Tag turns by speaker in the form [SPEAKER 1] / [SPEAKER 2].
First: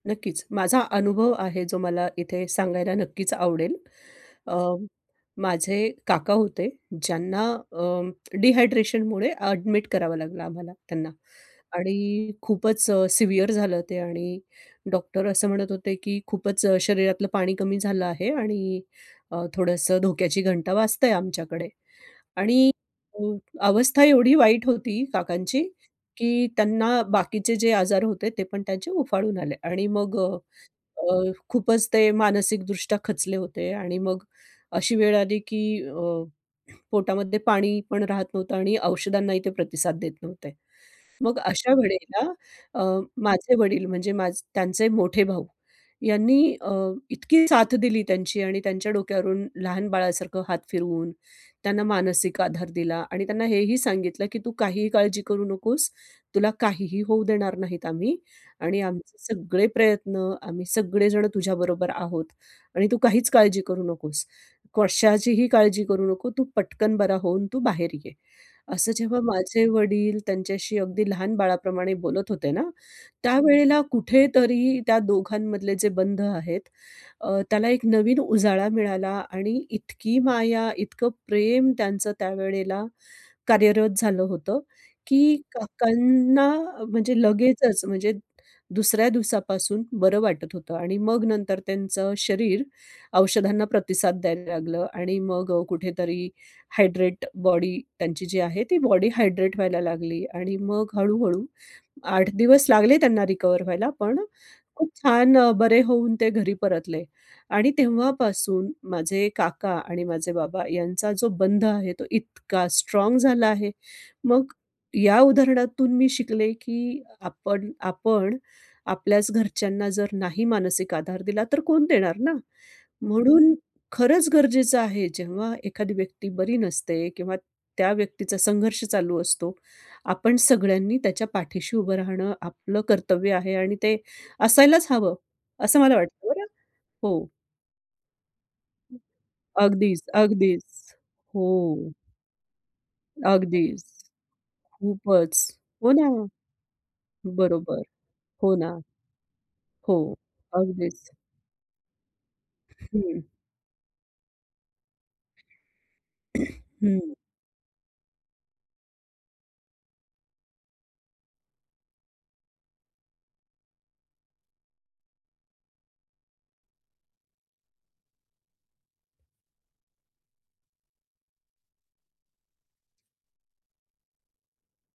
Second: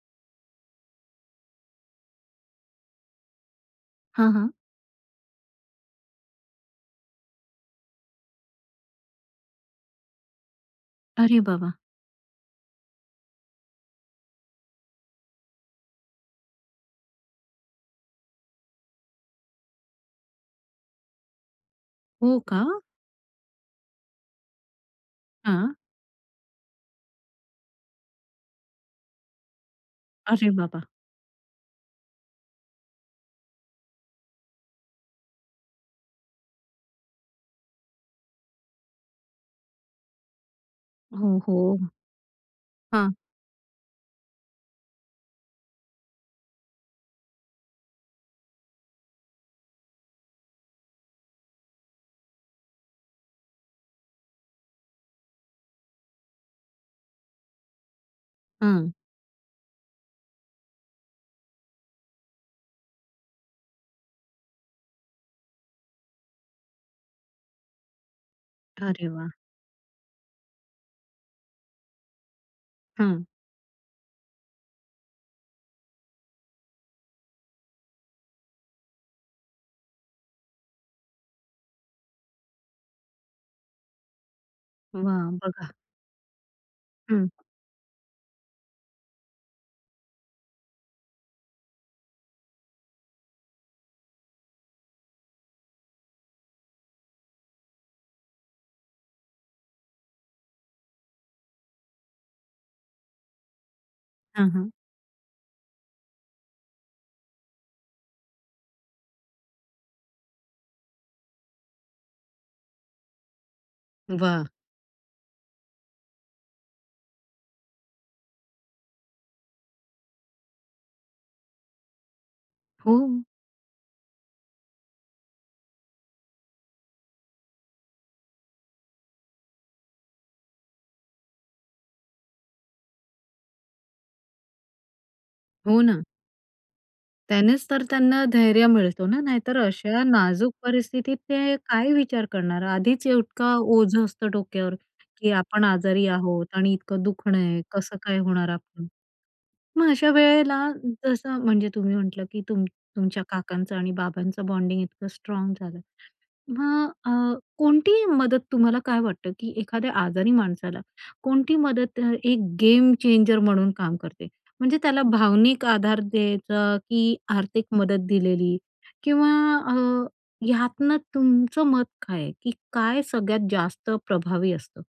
[SPEAKER 1] नक्कीच. माझा अनुभव आहे जो मला इथे सांगायला नक्कीच आवडेल.
[SPEAKER 2] हां, हां.
[SPEAKER 1] अ, माझे काका होते ज्यांना अं, डिहायड्रेशनमुळे ॲडमिट करावं लागलं आम्हाला त्यांना.
[SPEAKER 2] अरे बाबा!
[SPEAKER 1] आणि खूपच अ, सिव्हिअर झालं ते आणि डॉक्टर असं म्हणत होते की खूपच अ, शरीरातलं पाणी कमी झालं आहे आणि अ, थोडंसं धोक्याची घंटा वाजतंय आमच्याकडे.
[SPEAKER 2] हो का?
[SPEAKER 1] आणि अ, अवस्था एवढी वाईट होती काकांची
[SPEAKER 2] हां.
[SPEAKER 1] की त्यांना बाकीचे जे आजार होते ते पण त्यांचे उफाळून आले आणि मग अ,
[SPEAKER 2] अरे बाबा!
[SPEAKER 1] अ, खूपच ते मानसिकदृष्ट्या खचले होते आणि मग अशी वेळ आली की अ, पोटामध्ये पाणी पण राहत नव्हतं आणि औषधांनाही ते प्रतिसाद देत नव्हते.
[SPEAKER 2] हो,
[SPEAKER 1] मग अशा
[SPEAKER 2] हो.
[SPEAKER 1] वेळेला अ,
[SPEAKER 2] हां.
[SPEAKER 1] माझे वडील म्हणजे माझ त्यांचे मोठे भाऊ यांनी अ, यांनी अ, इतकी साथ दिली त्यांची आणि त्यांच्या डोक्यावरून लहान बाळासारखं हात फिरवून त्यांना मानसिक आधार दिला आणि त्यांना हेही सांगितलं की "तू काहीही काळजी करू नकोस. तुला काहीही होऊ देणार नाहीत आम्ही आणि
[SPEAKER 2] हां.
[SPEAKER 1] आमचे सगळे प्रयत्न आम्ही सगळेजण तुझ्याबरोबर आहोत आणि तू काहीच काळजी करू नकोस. कशाचीही काळजी करू नको. तू पटकन बरा होऊन तू बाहेर ये." असं
[SPEAKER 2] अरे
[SPEAKER 1] जेव्हा
[SPEAKER 2] वाह!
[SPEAKER 1] माझे वडील त्यांच्याशी अगदी लहान बाळाप्रमाणे बोलत होते ना,
[SPEAKER 2] हां.
[SPEAKER 1] त्यावेळेला कुठेतरी त्या दोघांमधले जे बंध आहेत अ, त्याला एक नवीन उजाळा मिळाला आणि इतकी माया, इतकं प्रेम त्यांचं त्यावेळेला कार्यरत झालं होतं
[SPEAKER 2] वाह!
[SPEAKER 1] की
[SPEAKER 2] बघा.
[SPEAKER 1] काकांना म्हणजे
[SPEAKER 2] हं.
[SPEAKER 1] लगेचच म्हणजे दुसऱ्या दिवसापासून बरं वाटत होतं आणि मग नंतर त्यांचं शरीर औषधांना प्रतिसाद द्यायला लागलं आणि मग अ, कुठेतरी हायड्रेट बॉडी त्यांची जी आहे ती बॉडी हायड्रेट व्हायला लागली आणि मग हळू-हळू 8 दिवस लागले त्यांना रिकव्हर व्हायला, पण
[SPEAKER 2] हां, हां.
[SPEAKER 1] खूप छान अ, बरे होऊन ते घरी परतले. आणि तेव्हापासून माझे काका आणि माझे बाबा यांचा जो बंध आहे तो इतका स्ट्राँग झाला आहे.
[SPEAKER 2] वाह!
[SPEAKER 1] मग या उदाहरणातून मी शिकले की आपण आपण आपल्याच घरच्यांना जर नाही मानसिक आधार दिला, तर कोण देणार ना?
[SPEAKER 2] हो.
[SPEAKER 1] म्हणून खरंच गरजेचं आहे, जेव्हा एखादी व्यक्ती बरी नसते किंवा त्या व्यक्तीचा संघर्ष चालू असतो, आपण सगळ्यांनी त्याच्या पाठीशी उभं राहणं आपलं कर्तव्य आहे आणि ते असायलाच हवं! असं
[SPEAKER 2] हो
[SPEAKER 1] मला
[SPEAKER 2] ना.
[SPEAKER 1] वाटतं बरं! हो.
[SPEAKER 2] त्यानेच तर त्यांना धैर्य मिळतो ना, नाहीतर
[SPEAKER 1] अगदीच,
[SPEAKER 2] अशा नाजूक
[SPEAKER 1] अगदीच.
[SPEAKER 2] परिस्थितीत
[SPEAKER 1] हो.
[SPEAKER 2] ते काय विचार करणार! आधीच इतका
[SPEAKER 1] अगदीच.
[SPEAKER 2] ओझं असतं डोक्यावर की
[SPEAKER 1] खूपच.
[SPEAKER 2] आपण
[SPEAKER 1] हो
[SPEAKER 2] आजारी
[SPEAKER 1] ना.
[SPEAKER 2] आहोत आणि इतकं दुखणं आहे.
[SPEAKER 1] बरोबर.
[SPEAKER 2] कसं काय होणार
[SPEAKER 1] हो ना.
[SPEAKER 2] आपलं? मग
[SPEAKER 1] हो.
[SPEAKER 2] अशा वेळेला
[SPEAKER 1] अगदीच.
[SPEAKER 2] जसं म्हणजे तुम्ही म्हटलं की तुम
[SPEAKER 1] हं.
[SPEAKER 2] तुमच्या काकांचं आणि बाबांचं बॉन्डिंग इतकं स्ट्राँग झालं. मग अ,
[SPEAKER 1] हं.
[SPEAKER 2] कोणती मदत तुम्हाला काय वाटतं की एखाद्या आजारी माणसाला कोणती मदत अ, एक गेम चेंजर म्हणून काम करते म्हणजे त्याला भावनिक आधार द्यायचा की आर्थिक मदत दिलेली किंवा अ, ह्यातनं तुमचं मत काय आहे की काय सगळ्यात जास्त प्रभावी असतं?